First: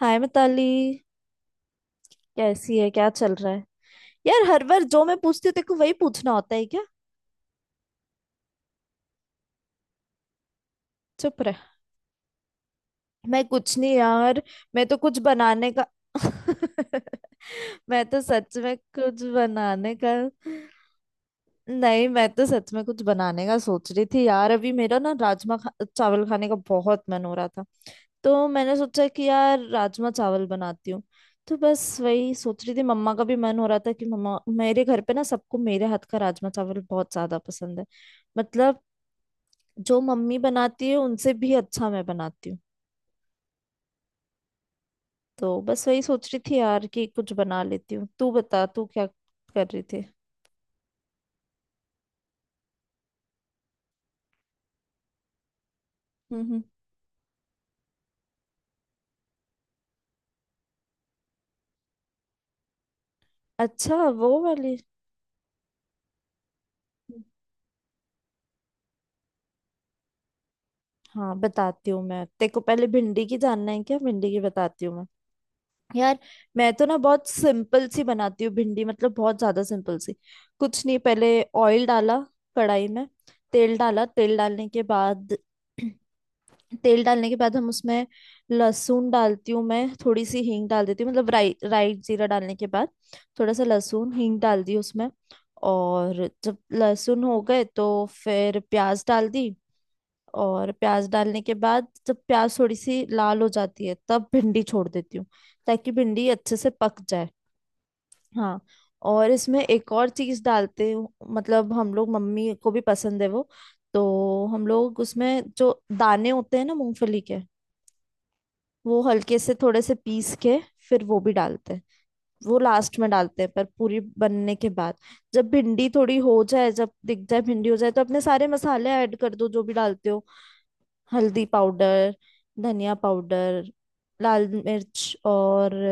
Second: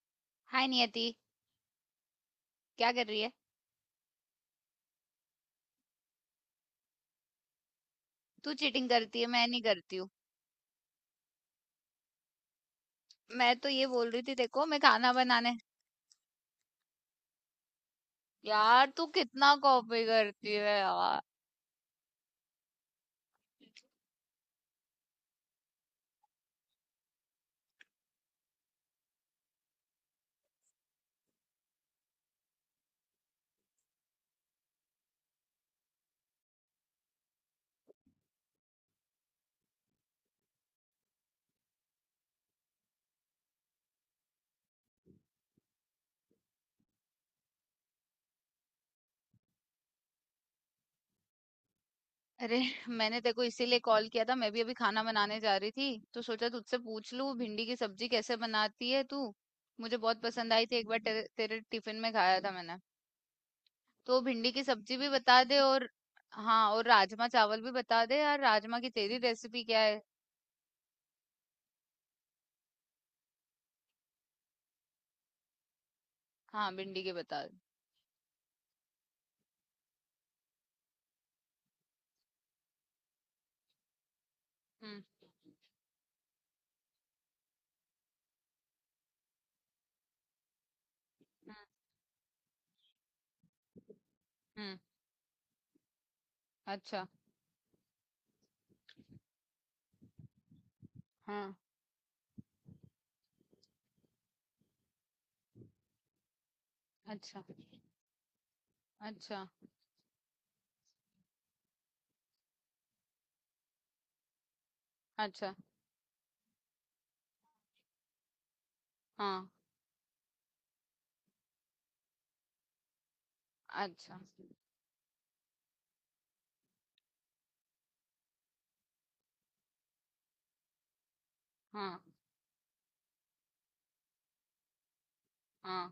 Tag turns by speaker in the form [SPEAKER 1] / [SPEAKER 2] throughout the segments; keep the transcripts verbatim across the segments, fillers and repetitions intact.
[SPEAKER 1] हाय Mitali.
[SPEAKER 2] Hi Niyati.
[SPEAKER 1] कैसी है?
[SPEAKER 2] क्या कर
[SPEAKER 1] क्या
[SPEAKER 2] रही है?
[SPEAKER 1] चल रहा है? यार हर बार जो मैं पूछती हूँ तेरे को वही पूछना होता है क्या?
[SPEAKER 2] तू चीटिंग करती है, मैं नहीं करती हूँ।
[SPEAKER 1] चुप रह। मैं
[SPEAKER 2] मैं तो
[SPEAKER 1] कुछ
[SPEAKER 2] ये
[SPEAKER 1] नहीं
[SPEAKER 2] बोल रही थी,
[SPEAKER 1] यार।
[SPEAKER 2] देखो मैं
[SPEAKER 1] मैं तो
[SPEAKER 2] खाना
[SPEAKER 1] कुछ
[SPEAKER 2] बनाने।
[SPEAKER 1] बनाने का। मैं तो सच में
[SPEAKER 2] यार तू
[SPEAKER 1] कुछ
[SPEAKER 2] कितना
[SPEAKER 1] बनाने
[SPEAKER 2] कॉपी
[SPEAKER 1] का।
[SPEAKER 2] करती है यार।
[SPEAKER 1] नहीं, मैं तो सच में कुछ बनाने का सोच रही थी यार। अभी मेरा ना राजमा खा, चावल खाने का बहुत मन हो रहा था। तो मैंने सोचा कि यार राजमा चावल बनाती हूँ। तो बस वही सोच रही थी। मम्मा का भी मन हो रहा था कि मम्मा। मेरे घर पे ना सबको मेरे हाथ का राजमा चावल बहुत ज्यादा पसंद है। मतलब जो मम्मी बनाती है उनसे भी अच्छा मैं बनाती हूँ। तो बस वही सोच रही थी यार कि कुछ बना लेती हूँ। तू बता तू क्या कर रही थी?
[SPEAKER 2] अरे, मैंने देखो इसीलिए कॉल किया था, मैं भी अभी खाना बनाने जा रही थी। तो
[SPEAKER 1] हम्म
[SPEAKER 2] सोचा
[SPEAKER 1] हम्म।
[SPEAKER 2] तुझसे पूछ लूँ भिंडी की सब्जी कैसे बनाती है तू। मुझे बहुत पसंद आई थी, एक बार तेरे, तेरे टिफिन में खाया था मैंने।
[SPEAKER 1] अच्छा।
[SPEAKER 2] तो
[SPEAKER 1] वो
[SPEAKER 2] भिंडी की
[SPEAKER 1] वाली।
[SPEAKER 2] सब्जी भी बता दे। और हाँ, और राजमा चावल भी बता दे यार, राजमा की तेरी रेसिपी क्या है?
[SPEAKER 1] हाँ बताती हूँ मैं तेरे को। पहले भिंडी की जानना है क्या? भिंडी की बताती हूँ मैं यार। मैं
[SPEAKER 2] हाँ,
[SPEAKER 1] तो ना
[SPEAKER 2] भिंडी की
[SPEAKER 1] बहुत
[SPEAKER 2] बता दे।
[SPEAKER 1] सिंपल सी बनाती हूँ भिंडी। मतलब बहुत ज्यादा सिंपल सी। कुछ नहीं, पहले ऑयल डाला कढ़ाई में। तेल डाला। तेल डालने के
[SPEAKER 2] हम्म
[SPEAKER 1] बाद तेल डालने के बाद हम उसमें लहसुन डालती हूँ। मैं थोड़ी सी हींग डाल देती हूँ। मतलब राई
[SPEAKER 2] हम्म
[SPEAKER 1] राई जीरा डालने के बाद थोड़ा सा लहसुन हींग डाल दी
[SPEAKER 2] हम्म।
[SPEAKER 1] उसमें। और जब
[SPEAKER 2] अच्छा।
[SPEAKER 1] लहसुन हो गए तो फिर प्याज डाल दी। और प्याज डालने के
[SPEAKER 2] हाँ।
[SPEAKER 1] बाद जब प्याज थोड़ी सी लाल हो जाती है तब भिंडी छोड़ देती हूँ, ताकि भिंडी अच्छे से पक जाए।
[SPEAKER 2] अच्छा।
[SPEAKER 1] हाँ, और
[SPEAKER 2] अच्छा।
[SPEAKER 1] इसमें एक और चीज डालते हूँ। मतलब हम लोग, मम्मी को भी पसंद है वो। तो हम लोग उसमें
[SPEAKER 2] अच्छा।
[SPEAKER 1] जो दाने होते हैं ना मूंगफली के, वो हल्के
[SPEAKER 2] हाँ।
[SPEAKER 1] से थोड़े से पीस के फिर वो भी डालते हैं। वो लास्ट में डालते हैं, पर पूरी
[SPEAKER 2] अच्छा।
[SPEAKER 1] बनने के बाद। जब भिंडी थोड़ी हो जाए, जब दिख जाए भिंडी हो जाए, तो अपने सारे मसाले ऐड कर दो जो भी डालते हो। हल्दी
[SPEAKER 2] हाँ।
[SPEAKER 1] पाउडर, धनिया पाउडर, लाल मिर्च और
[SPEAKER 2] हाँ।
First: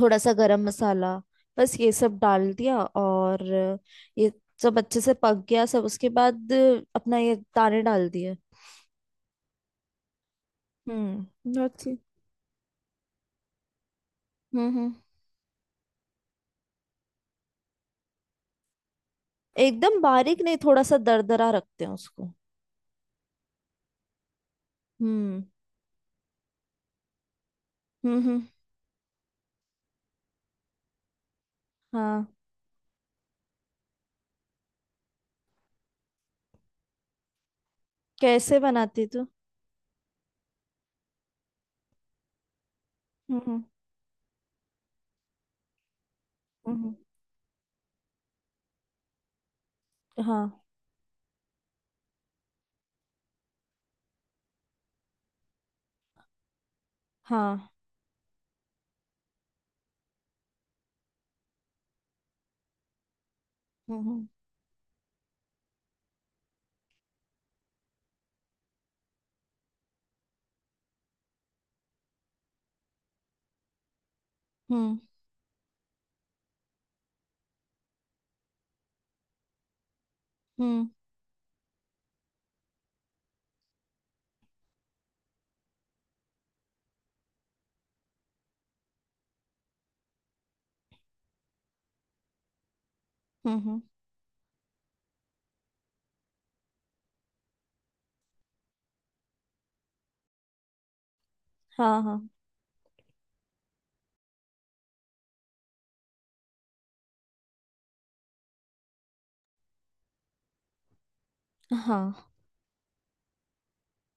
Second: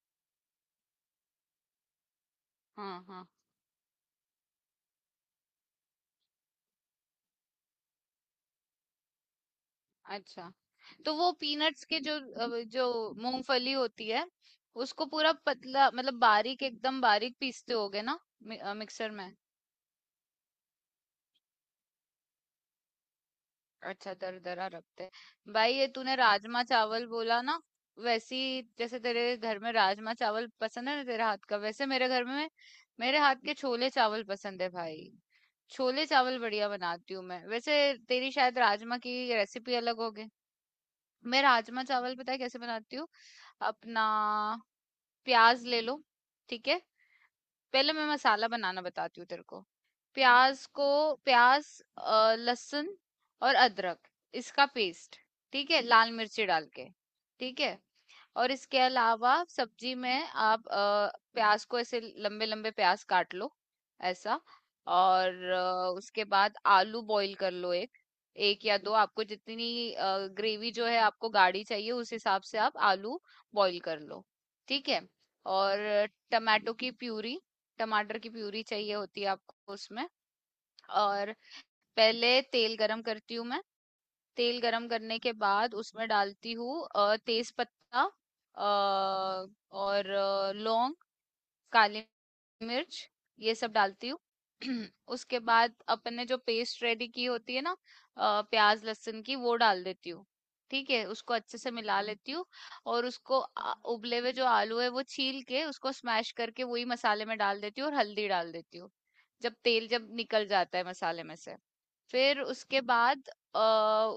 [SPEAKER 1] थोड़ा सा गरम मसाला। बस ये सब डाल दिया।
[SPEAKER 2] हाँ। हाँ।
[SPEAKER 1] और ये सब अच्छे से पक गया सब, उसके बाद अपना ये दाने डाल दिए।
[SPEAKER 2] अच्छा। तो वो
[SPEAKER 1] हम्म
[SPEAKER 2] पीनट्स
[SPEAKER 1] दैट्स इट।
[SPEAKER 2] के जो अ, जो मूंगफली होती है,
[SPEAKER 1] हम्म हम्म।
[SPEAKER 2] उसको पूरा पतला मतलब बारीक एकदम बारीक पीसते होगे ना मि, मिक्सर में।
[SPEAKER 1] एकदम बारीक नहीं, थोड़ा सा दरदरा रखते हैं उसको।
[SPEAKER 2] अच्छा, दरदरा रखते
[SPEAKER 1] हम्म
[SPEAKER 2] हैं भाई। ये तूने राजमा चावल बोला ना
[SPEAKER 1] हम्म।
[SPEAKER 2] वैसी,
[SPEAKER 1] हम्म,
[SPEAKER 2] जैसे तेरे घर में राजमा चावल पसंद है ना तेरे हाथ का, वैसे मेरे घर
[SPEAKER 1] हाँ।
[SPEAKER 2] में मेरे हाथ के छोले चावल पसंद है भाई। छोले चावल बढ़िया बनाती हूँ मैं, वैसे तेरी
[SPEAKER 1] कैसे
[SPEAKER 2] शायद राजमा
[SPEAKER 1] बनाती
[SPEAKER 2] की
[SPEAKER 1] तू?
[SPEAKER 2] रेसिपी अलग होगी। मैं राजमा चावल पता है कैसे बनाती हूँ।
[SPEAKER 1] हम्म हम्म।
[SPEAKER 2] अपना प्याज ले लो, ठीक है?
[SPEAKER 1] हम्म,
[SPEAKER 2] पहले मैं मसाला बनाना बताती हूँ तेरे को।
[SPEAKER 1] हाँ
[SPEAKER 2] प्याज को, प्याज, अ, लहसुन और अदरक, इसका पेस्ट, ठीक है, लाल मिर्ची डाल के, ठीक
[SPEAKER 1] हाँ।
[SPEAKER 2] है। और इसके अलावा सब्जी में आप अ, प्याज को ऐसे लंबे लंबे प्याज काट लो,
[SPEAKER 1] हम्म
[SPEAKER 2] ऐसा। और अ, उसके बाद आलू बॉईल कर लो, एक एक या दो, आपको जितनी ग्रेवी जो है आपको गाढ़ी चाहिए उस हिसाब से आप आलू बॉईल कर लो, ठीक
[SPEAKER 1] हम्म।
[SPEAKER 2] है। और टमाटो की प्यूरी टमाटर की प्यूरी चाहिए होती है आपको उसमें।
[SPEAKER 1] हम्म
[SPEAKER 2] और पहले तेल गरम करती हूँ मैं। तेल गरम करने के बाद उसमें डालती हूँ तेज पत्ता और अ, लौंग, काली मिर्च, ये
[SPEAKER 1] हम्म
[SPEAKER 2] सब
[SPEAKER 1] हम्म,
[SPEAKER 2] डालती हूँ। उसके बाद अपन ने जो पेस्ट रेडी की होती है ना, अ, प्याज लहसुन की, वो डाल देती हूँ, ठीक है। उसको अच्छे से
[SPEAKER 1] हाँ
[SPEAKER 2] मिला
[SPEAKER 1] हाँ।
[SPEAKER 2] लेती हूँ। और उसको आ- उबले हुए जो आलू है वो छील के उसको स्मैश करके वही मसाले में डाल देती हूँ और हल्दी डाल देती हूँ। जब तेल जब निकल जाता है मसाले में से,
[SPEAKER 1] हाँ।
[SPEAKER 2] फिर उसके बाद अ,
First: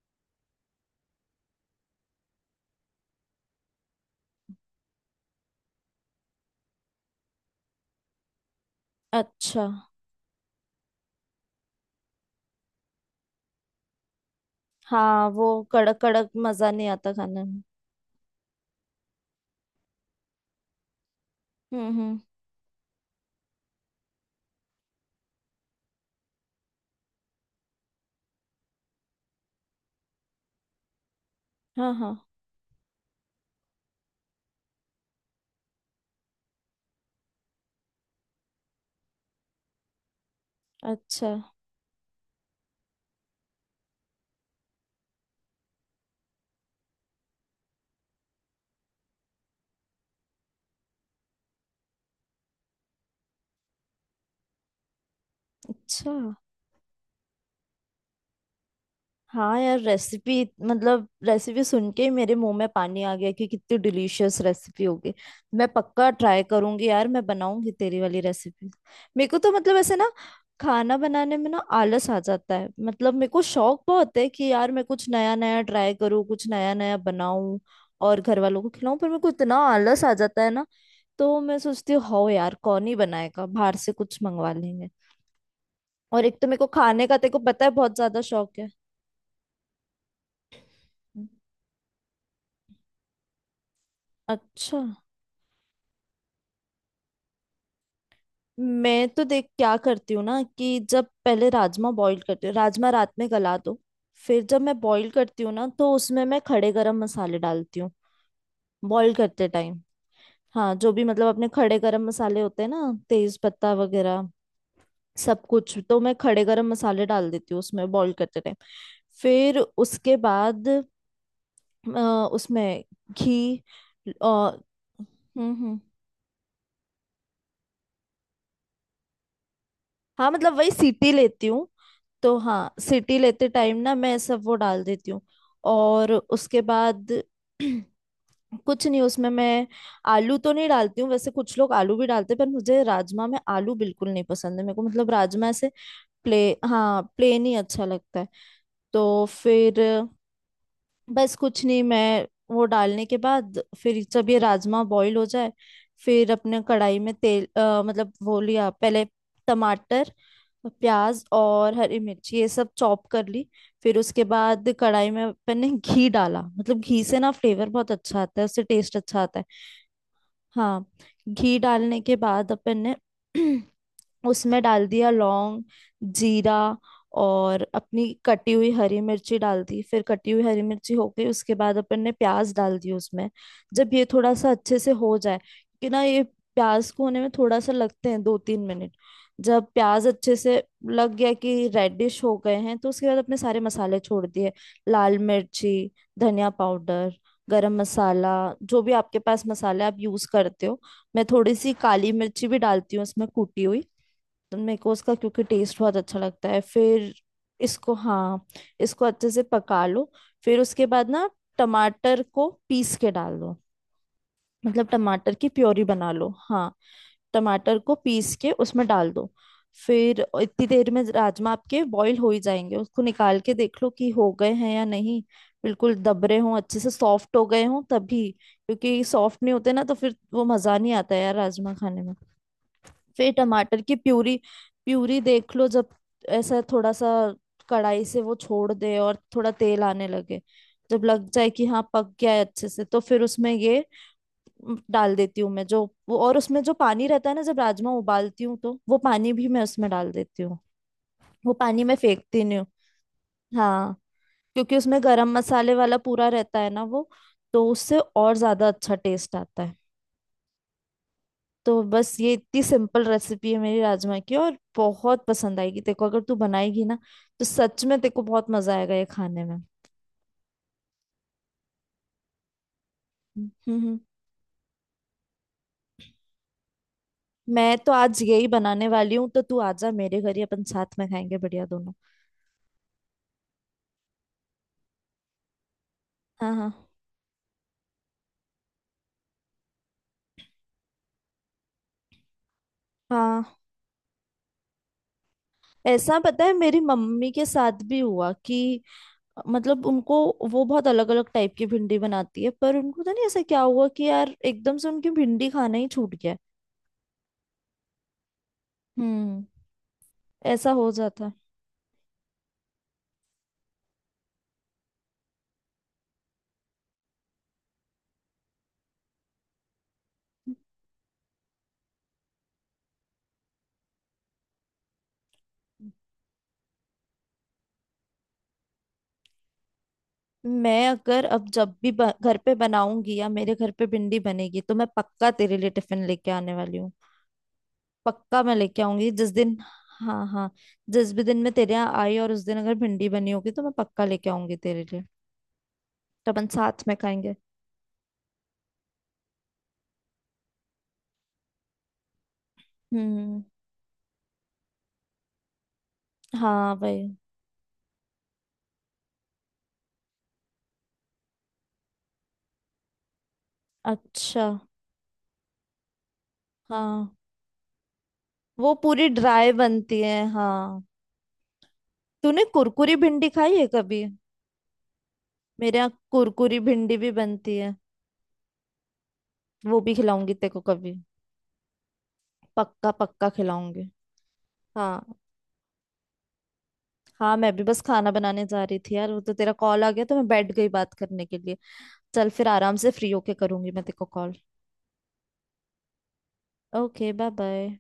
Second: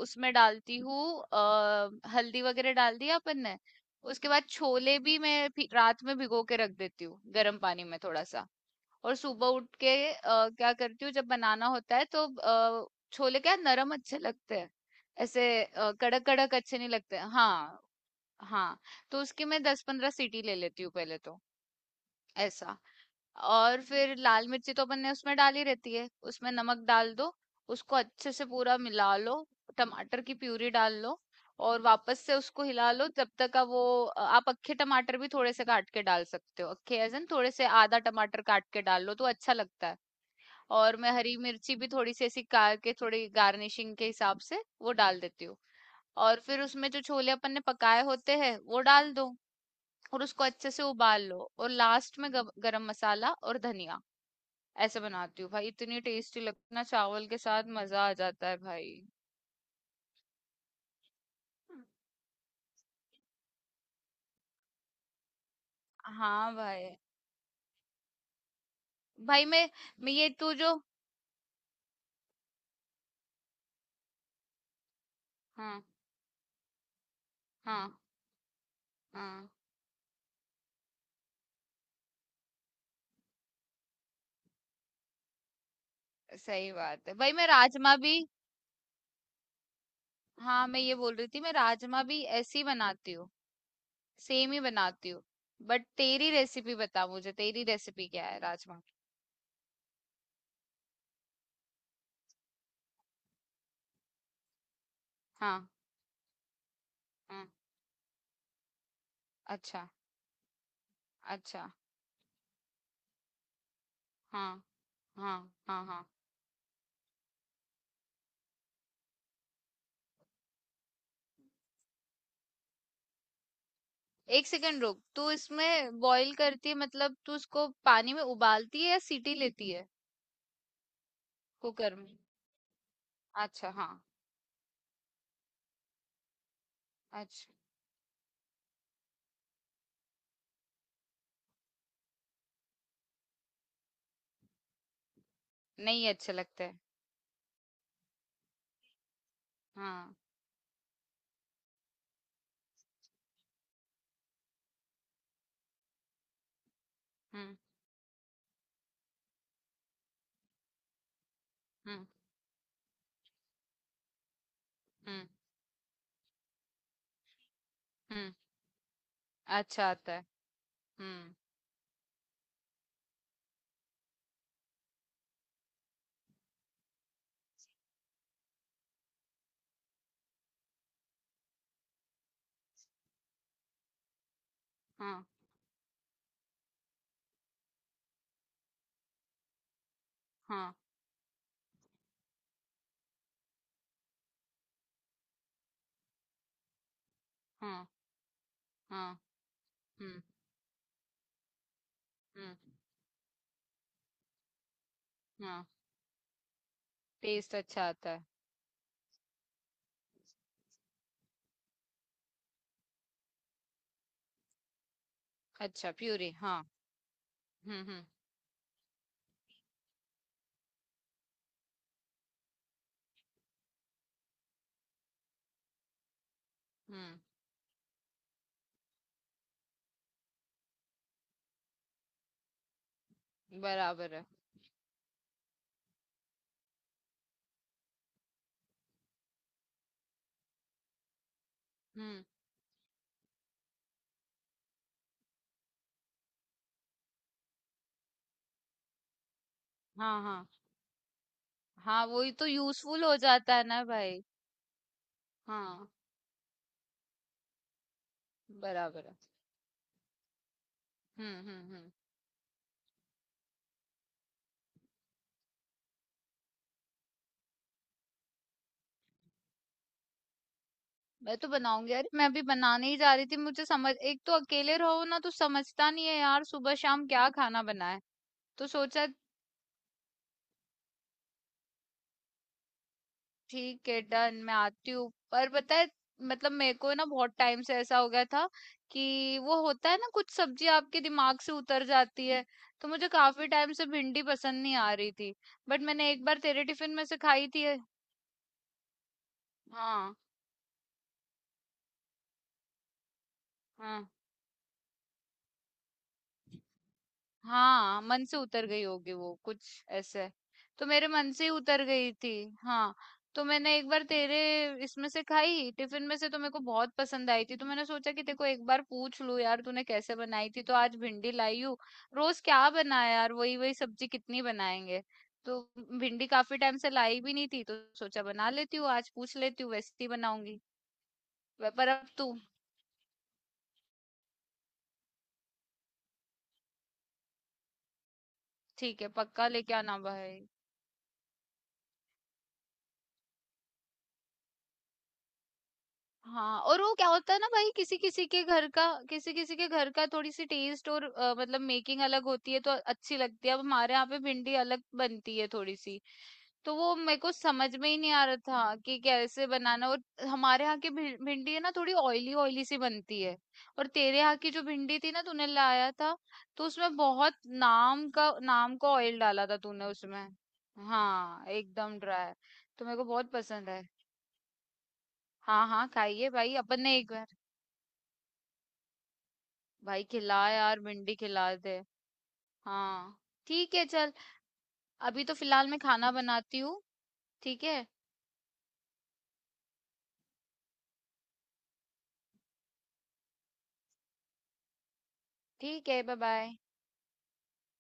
[SPEAKER 2] उसमें डालती हूँ अ, हल्दी वगैरह डाल दिया अपन ने। उसके बाद छोले भी मैं भी- रात में भिगो के रख देती हूँ गर्म पानी में थोड़ा सा। और सुबह
[SPEAKER 1] अच्छा।
[SPEAKER 2] उठ के अ, क्या करती हूँ जब बनाना होता है तो अ, छोले क्या नरम अच्छे लगते हैं।
[SPEAKER 1] हाँ। वो
[SPEAKER 2] ऐसे अ,
[SPEAKER 1] कड़क
[SPEAKER 2] कड़क
[SPEAKER 1] कड़क
[SPEAKER 2] कड़क
[SPEAKER 1] मजा
[SPEAKER 2] अच्छे
[SPEAKER 1] नहीं
[SPEAKER 2] नहीं
[SPEAKER 1] आता
[SPEAKER 2] लगते।
[SPEAKER 1] खाने में।
[SPEAKER 2] हाँ। हाँ, तो उसकी मैं दस पंद्रह सीटी ले लेती हूँ पहले तो,
[SPEAKER 1] हम्म हम्म।
[SPEAKER 2] ऐसा। और फिर लाल मिर्ची तो अपन ने उसमें डाली रहती है, उसमें नमक डाल दो। उसको अच्छे से पूरा मिला लो। टमाटर की प्यूरी डाल लो। और
[SPEAKER 1] हाँ
[SPEAKER 2] वापस
[SPEAKER 1] हाँ।
[SPEAKER 2] से उसको हिला लो जब तक का वो। अ, आप अक्खे टमाटर भी थोड़े से काट के डाल सकते हो, अक्खे एज इन थोड़े से आधा टमाटर काट के डाल लो तो अच्छा लगता है। और मैं
[SPEAKER 1] अच्छा।
[SPEAKER 2] हरी मिर्ची भी थोड़ी सी ऐसी काट के थोड़ी गार्निशिंग के हिसाब से वो डाल देती हूँ। और फिर उसमें जो छोले अपन ने पकाए होते हैं वो डाल दो। और उसको अच्छे से उबाल लो और लास्ट में गब- गरम मसाला और धनिया। ऐसे बनाती हूँ भाई, इतनी
[SPEAKER 1] अच्छा।
[SPEAKER 2] टेस्टी लगती ना चावल के साथ, मजा आ जाता है भाई।
[SPEAKER 1] हाँ यार, रेसिपी। मतलब रेसिपी सुन के ही मेरे मुंह में पानी आ गया कि कितनी डिलीशियस रेसिपी होगी। मैं पक्का ट्राई
[SPEAKER 2] हाँ
[SPEAKER 1] करूंगी
[SPEAKER 2] भाई।
[SPEAKER 1] यार। मैं बनाऊंगी तेरी वाली रेसिपी। मेरे को
[SPEAKER 2] भाई
[SPEAKER 1] तो
[SPEAKER 2] मैं
[SPEAKER 1] मतलब ऐसे ना,
[SPEAKER 2] मैं ये तू जो।
[SPEAKER 1] खाना बनाने में ना आलस आ जाता है। मतलब मेरे को शौक बहुत है कि यार मैं कुछ नया नया
[SPEAKER 2] हाँ
[SPEAKER 1] ट्राई करूँ, कुछ नया नया बनाऊं
[SPEAKER 2] हाँ
[SPEAKER 1] और घर वालों को खिलाऊं। पर मेरे को
[SPEAKER 2] हाँ।
[SPEAKER 1] इतना आलस आ जाता है ना, तो मैं सोचती हूँ हो यार कौन ही बनाएगा, बाहर से कुछ मंगवा लेंगे। और एक तो मेरे को
[SPEAKER 2] सही
[SPEAKER 1] खाने
[SPEAKER 2] बात है
[SPEAKER 1] का तेरे
[SPEAKER 2] भाई।
[SPEAKER 1] को
[SPEAKER 2] मैं
[SPEAKER 1] पता है बहुत
[SPEAKER 2] राजमा भी
[SPEAKER 1] ज्यादा शौक है।
[SPEAKER 2] हाँ, मैं ये बोल रही थी मैं राजमा भी ऐसे ही बनाती हूँ। सेम ही
[SPEAKER 1] अच्छा।
[SPEAKER 2] बनाती हूँ। बट तेरी रेसिपी बता, मुझे तेरी रेसिपी क्या है राजमा की?
[SPEAKER 1] मैं तो देख क्या करती हूँ ना कि जब पहले राजमा बॉईल करती हूँ, राजमा रात में गला दो। फिर जब मैं बॉईल करती हूँ ना,
[SPEAKER 2] हाँ
[SPEAKER 1] तो उसमें मैं खड़े गरम मसाले
[SPEAKER 2] हाँ।
[SPEAKER 1] डालती हूँ, बॉईल करते टाइम।
[SPEAKER 2] अच्छा।
[SPEAKER 1] हाँ, जो भी मतलब अपने
[SPEAKER 2] अच्छा
[SPEAKER 1] खड़े गरम मसाले होते हैं ना, तेज पत्ता वगैरह
[SPEAKER 2] हाँ।
[SPEAKER 1] सब
[SPEAKER 2] हाँ
[SPEAKER 1] कुछ,
[SPEAKER 2] हाँ
[SPEAKER 1] तो
[SPEAKER 2] हाँ
[SPEAKER 1] मैं खड़े गरम मसाले डाल देती हूँ उसमें बॉईल करते टाइम। फिर उसके बाद अ, उसमें घी
[SPEAKER 2] एक
[SPEAKER 1] और
[SPEAKER 2] सेकंड रुक, तू
[SPEAKER 1] हम्म हम्म।
[SPEAKER 2] इसमें बॉईल करती है मतलब? तू इसको पानी में उबालती है या सीटी लेती है?
[SPEAKER 1] हाँ, मतलब वही सीटी लेती हूँ।
[SPEAKER 2] कुकर में।
[SPEAKER 1] तो हाँ, सीटी लेते
[SPEAKER 2] अच्छा
[SPEAKER 1] टाइम
[SPEAKER 2] हाँ।
[SPEAKER 1] ना मैं सब वो डाल देती हूँ। और उसके बाद
[SPEAKER 2] अच्छा।
[SPEAKER 1] कुछ नहीं, उसमें मैं आलू तो नहीं डालती हूँ। वैसे कुछ लोग आलू भी डालते हैं, पर मुझे राजमा में आलू बिल्कुल नहीं पसंद है। मेरे को मतलब राजमा ऐसे
[SPEAKER 2] नहीं, अच्छे
[SPEAKER 1] प्ले
[SPEAKER 2] लगते हैं।
[SPEAKER 1] हाँ, प्लेन ही अच्छा लगता है। तो फिर
[SPEAKER 2] हाँ।
[SPEAKER 1] बस कुछ नहीं, मैं वो डालने के बाद फिर जब ये राजमा बॉईल हो जाए, फिर अपने कढ़ाई में तेल
[SPEAKER 2] हम्म
[SPEAKER 1] अ, मतलब वो लिया पहले। टमाटर, प्याज और हरी
[SPEAKER 2] हम्म
[SPEAKER 1] मिर्च ये सब चॉप कर ली। फिर उसके बाद कढ़ाई में
[SPEAKER 2] हम्म
[SPEAKER 1] अपन ने घी डाला। मतलब घी से ना फ्लेवर बहुत अच्छा
[SPEAKER 2] हम्म।
[SPEAKER 1] आता है, उससे टेस्ट अच्छा आता है।
[SPEAKER 2] अच्छा आता है।
[SPEAKER 1] हाँ।
[SPEAKER 2] हम्म।
[SPEAKER 1] घी डालने के बाद अपन ने उसमें डाल दिया लौंग, जीरा और अपनी कटी हुई हरी मिर्ची डाल दी। फिर कटी हुई हरी मिर्ची हो गई उसके बाद अपन ने प्याज डाल दी उसमें। जब ये थोड़ा सा अच्छे से हो
[SPEAKER 2] हाँ।
[SPEAKER 1] जाए, कि ना ये प्याज को होने में थोड़ा सा लगते हैं दो तीन मिनट। जब प्याज अच्छे से
[SPEAKER 2] हाँ
[SPEAKER 1] लग गया कि रेडिश हो गए हैं, तो उसके बाद अपने सारे मसाले छोड़ दिए। लाल मिर्ची, धनिया पाउडर, गरम
[SPEAKER 2] हाँ
[SPEAKER 1] मसाला, जो भी
[SPEAKER 2] हाँ।
[SPEAKER 1] आपके पास मसाले आप
[SPEAKER 2] हम्म
[SPEAKER 1] यूज करते हो। मैं थोड़ी सी काली मिर्ची
[SPEAKER 2] हम्म।
[SPEAKER 1] भी डालती हूँ उसमें कूटी हुई, तो मेरे को उसका क्योंकि
[SPEAKER 2] हाँ,
[SPEAKER 1] टेस्ट बहुत अच्छा लगता है फिर।
[SPEAKER 2] टेस्ट अच्छा
[SPEAKER 1] इसको
[SPEAKER 2] आता है।
[SPEAKER 1] हाँ, इसको अच्छे से पका लो। फिर उसके बाद ना टमाटर को पीस के डाल दो। मतलब टमाटर की प्योरी
[SPEAKER 2] अच्छा,
[SPEAKER 1] बना लो
[SPEAKER 2] प्यूरी, हाँ।
[SPEAKER 1] हाँ। टमाटर
[SPEAKER 2] हम्म
[SPEAKER 1] को
[SPEAKER 2] हम्म
[SPEAKER 1] पीस के उसमें डाल दो। फिर इतनी देर में राजमा आपके बॉईल हो ही जाएंगे। उसको निकाल के देख लो कि हो गए हैं या नहीं, बिल्कुल दब रहे हों, अच्छे से
[SPEAKER 2] हम्म।
[SPEAKER 1] सॉफ्ट हो गए हों तभी, क्योंकि सॉफ्ट नहीं होते ना तो फिर वो मज़ा नहीं आता यार राजमा खाने में। फिर टमाटर की
[SPEAKER 2] बराबर है।
[SPEAKER 1] प्यूरी, प्यूरी देख लो जब, ऐसा थोड़ा सा कढ़ाई से वो छोड़ दे और थोड़ा तेल आने लगे, जब लग जाए कि हाँ पक
[SPEAKER 2] हम्म।
[SPEAKER 1] गया है अच्छे से, तो फिर उसमें ये म, डाल देती हूँ मैं जो वो। और उसमें जो पानी रहता है ना, जब राजमा उबालती हूँ तो वो पानी भी मैं उसमें डाल
[SPEAKER 2] हाँ
[SPEAKER 1] देती
[SPEAKER 2] हाँ।
[SPEAKER 1] हूँ। वो पानी मैं
[SPEAKER 2] हाँ, वही
[SPEAKER 1] फेंकती
[SPEAKER 2] तो
[SPEAKER 1] नहीं हूँ।
[SPEAKER 2] यूजफुल हो जाता है ना
[SPEAKER 1] हाँ,
[SPEAKER 2] भाई।
[SPEAKER 1] क्योंकि उसमें गरम मसाले
[SPEAKER 2] हाँ।
[SPEAKER 1] वाला पूरा रहता है ना वो, तो उससे और ज्यादा अच्छा
[SPEAKER 2] बराबर है।
[SPEAKER 1] टेस्ट आता है।
[SPEAKER 2] हम्म हम्म
[SPEAKER 1] तो
[SPEAKER 2] हम्म।
[SPEAKER 1] बस ये इतनी सिंपल रेसिपी है मेरी राजमा की। और बहुत पसंद आएगी तेरे को, अगर तू बनाएगी ना, तो सच में तेरे को बहुत मजा आएगा ये खाने में।
[SPEAKER 2] मैं तो बनाऊंगी यार, मैं अभी बनाने ही जा रही थी।
[SPEAKER 1] हम्म
[SPEAKER 2] मुझे समझ,
[SPEAKER 1] हम्म।
[SPEAKER 2] एक तो अकेले रहो ना तो समझता नहीं है यार, सुबह शाम क्या खाना
[SPEAKER 1] मैं तो
[SPEAKER 2] बनाए।
[SPEAKER 1] आज यही
[SPEAKER 2] तो
[SPEAKER 1] बनाने
[SPEAKER 2] सोचा।
[SPEAKER 1] वाली हूँ, तो तू आजा मेरे घर ही, अपन साथ में खाएंगे बढ़िया दोनों।
[SPEAKER 2] ठीक है डन, मैं आती हूँ। पर पता है मतलब
[SPEAKER 1] हाँ
[SPEAKER 2] मेरे
[SPEAKER 1] हाँ।
[SPEAKER 2] को ना बहुत टाइम से ऐसा हो गया था कि वो होता है ना कुछ सब्जी आपके दिमाग से उतर जाती है। तो मुझे काफी
[SPEAKER 1] हाँ।
[SPEAKER 2] टाइम से भिंडी पसंद नहीं आ रही थी। बट मैंने
[SPEAKER 1] ऐसा
[SPEAKER 2] एक बार
[SPEAKER 1] पता है
[SPEAKER 2] तेरे
[SPEAKER 1] मेरी
[SPEAKER 2] टिफिन में से
[SPEAKER 1] मम्मी के
[SPEAKER 2] खाई थी।
[SPEAKER 1] साथ भी हुआ कि मतलब
[SPEAKER 2] हाँ
[SPEAKER 1] उनको, वो बहुत अलग अलग टाइप की भिंडी बनाती है, पर उनको तो नहीं, ऐसा क्या हुआ कि
[SPEAKER 2] हाँ।
[SPEAKER 1] यार एकदम से उनकी भिंडी खाना ही छूट गया।
[SPEAKER 2] हाँ, मन से उतर गई होगी वो
[SPEAKER 1] हम्म।
[SPEAKER 2] कुछ ऐसे।
[SPEAKER 1] ऐसा
[SPEAKER 2] तो
[SPEAKER 1] हो
[SPEAKER 2] मेरे
[SPEAKER 1] जाता
[SPEAKER 2] मन से ही उतर गई थी। हाँ, तो मैंने एक बार तेरे इसमें से खाई, टिफ़िन में से, तो मेरे को बहुत पसंद आई थी। तो मैंने सोचा कि तेरे को एक बार पूछ लूँ यार तूने कैसे बनाई थी। तो आज भिंडी लाई हूँ। रोज़ क्या बनाया यार, वही-वही सब्जी कितनी बनाएँगे। तो
[SPEAKER 1] है।
[SPEAKER 2] भिंडी काफ़ी टाइम से लाई भी नहीं थी तो सोचा बना लेती हूँ आज, पूछ लेती हूँ वैसे ही बनाऊँगी।
[SPEAKER 1] मैं अगर अब
[SPEAKER 2] व
[SPEAKER 1] जब
[SPEAKER 2] पर
[SPEAKER 1] भी
[SPEAKER 2] अब
[SPEAKER 1] ब-
[SPEAKER 2] तू।
[SPEAKER 1] घर पे बनाऊंगी या मेरे घर पे भिंडी बनेगी, तो मैं पक्का तेरे लिए टिफिन लेके आने वाली हूँ। पक्का मैं लेके
[SPEAKER 2] ठीक है,
[SPEAKER 1] आऊंगी जिस
[SPEAKER 2] पक्का
[SPEAKER 1] दिन।
[SPEAKER 2] लेके आना
[SPEAKER 1] हाँ
[SPEAKER 2] भाई।
[SPEAKER 1] हाँ। जिस भी दिन मैं तेरे यहाँ आई और उस दिन अगर भिंडी बनी होगी, तो मैं पक्का लेके आऊंगी तेरे लिए, तो अपन
[SPEAKER 2] हाँ, और
[SPEAKER 1] साथ
[SPEAKER 2] वो
[SPEAKER 1] में
[SPEAKER 2] क्या होता
[SPEAKER 1] खाएंगे।
[SPEAKER 2] है ना भाई, किसी-किसी के घर का किसी-किसी के घर का थोड़ी-सी टेस्ट और अ, मतलब मेकिंग अलग होती है तो अच्छी
[SPEAKER 1] हम्म।
[SPEAKER 2] लगती है। अब हमारे यहाँ पे भिंडी अलग बनती है थोड़ी-सी। तो
[SPEAKER 1] हाँ
[SPEAKER 2] वो
[SPEAKER 1] भाई।
[SPEAKER 2] मेरे को समझ में ही नहीं आ रहा था कि कैसे बनाना। और हमारे यहाँ की भि भिंडी है ना थोड़ी ऑयली ऑयली सी बनती है। और तेरे यहाँ
[SPEAKER 1] अच्छा।
[SPEAKER 2] की जो भिंडी थी ना तूने लाया था, तो उसमें
[SPEAKER 1] हाँ।
[SPEAKER 2] बहुत नाम का
[SPEAKER 1] वो
[SPEAKER 2] नाम का
[SPEAKER 1] पूरी
[SPEAKER 2] ऑयल डाला
[SPEAKER 1] ड्राई
[SPEAKER 2] था तूने
[SPEAKER 1] बनती है
[SPEAKER 2] उसमें।
[SPEAKER 1] हाँ।
[SPEAKER 2] हाँ, एकदम ड्राई,
[SPEAKER 1] तूने
[SPEAKER 2] तो
[SPEAKER 1] कुरकुरी
[SPEAKER 2] मेरे को
[SPEAKER 1] भिंडी
[SPEAKER 2] बहुत
[SPEAKER 1] खाई है
[SPEAKER 2] पसंद है।
[SPEAKER 1] कभी?
[SPEAKER 2] हाँ,
[SPEAKER 1] मेरे
[SPEAKER 2] हाँ,
[SPEAKER 1] यहाँ
[SPEAKER 2] खाइए भाई
[SPEAKER 1] कुरकुरी
[SPEAKER 2] अपन
[SPEAKER 1] भिंडी
[SPEAKER 2] ने
[SPEAKER 1] भी
[SPEAKER 2] एक।
[SPEAKER 1] बनती है, वो भी
[SPEAKER 2] भाई
[SPEAKER 1] खिलाऊंगी
[SPEAKER 2] खिला,
[SPEAKER 1] तेरे को
[SPEAKER 2] यार
[SPEAKER 1] कभी।
[SPEAKER 2] भिंडी खिला दे।
[SPEAKER 1] पक्का
[SPEAKER 2] हाँ,
[SPEAKER 1] पक्का
[SPEAKER 2] ठीक है
[SPEAKER 1] खिलाऊंगी।
[SPEAKER 2] चल।
[SPEAKER 1] हाँ।
[SPEAKER 2] अभी तो फिलहाल मैं खाना बनाती हूँ।
[SPEAKER 1] हाँ, मैं भी
[SPEAKER 2] ठीक
[SPEAKER 1] बस
[SPEAKER 2] है।
[SPEAKER 1] खाना बनाने जा रही थी यार। वो तो तेरा कॉल आ गया तो मैं बैठ गई बात करने के लिए। चल फिर, आराम से फ्री होके करूंगी मैं तेरे को कॉल।
[SPEAKER 2] ठीक है, bye bye.
[SPEAKER 1] Okay, bye bye.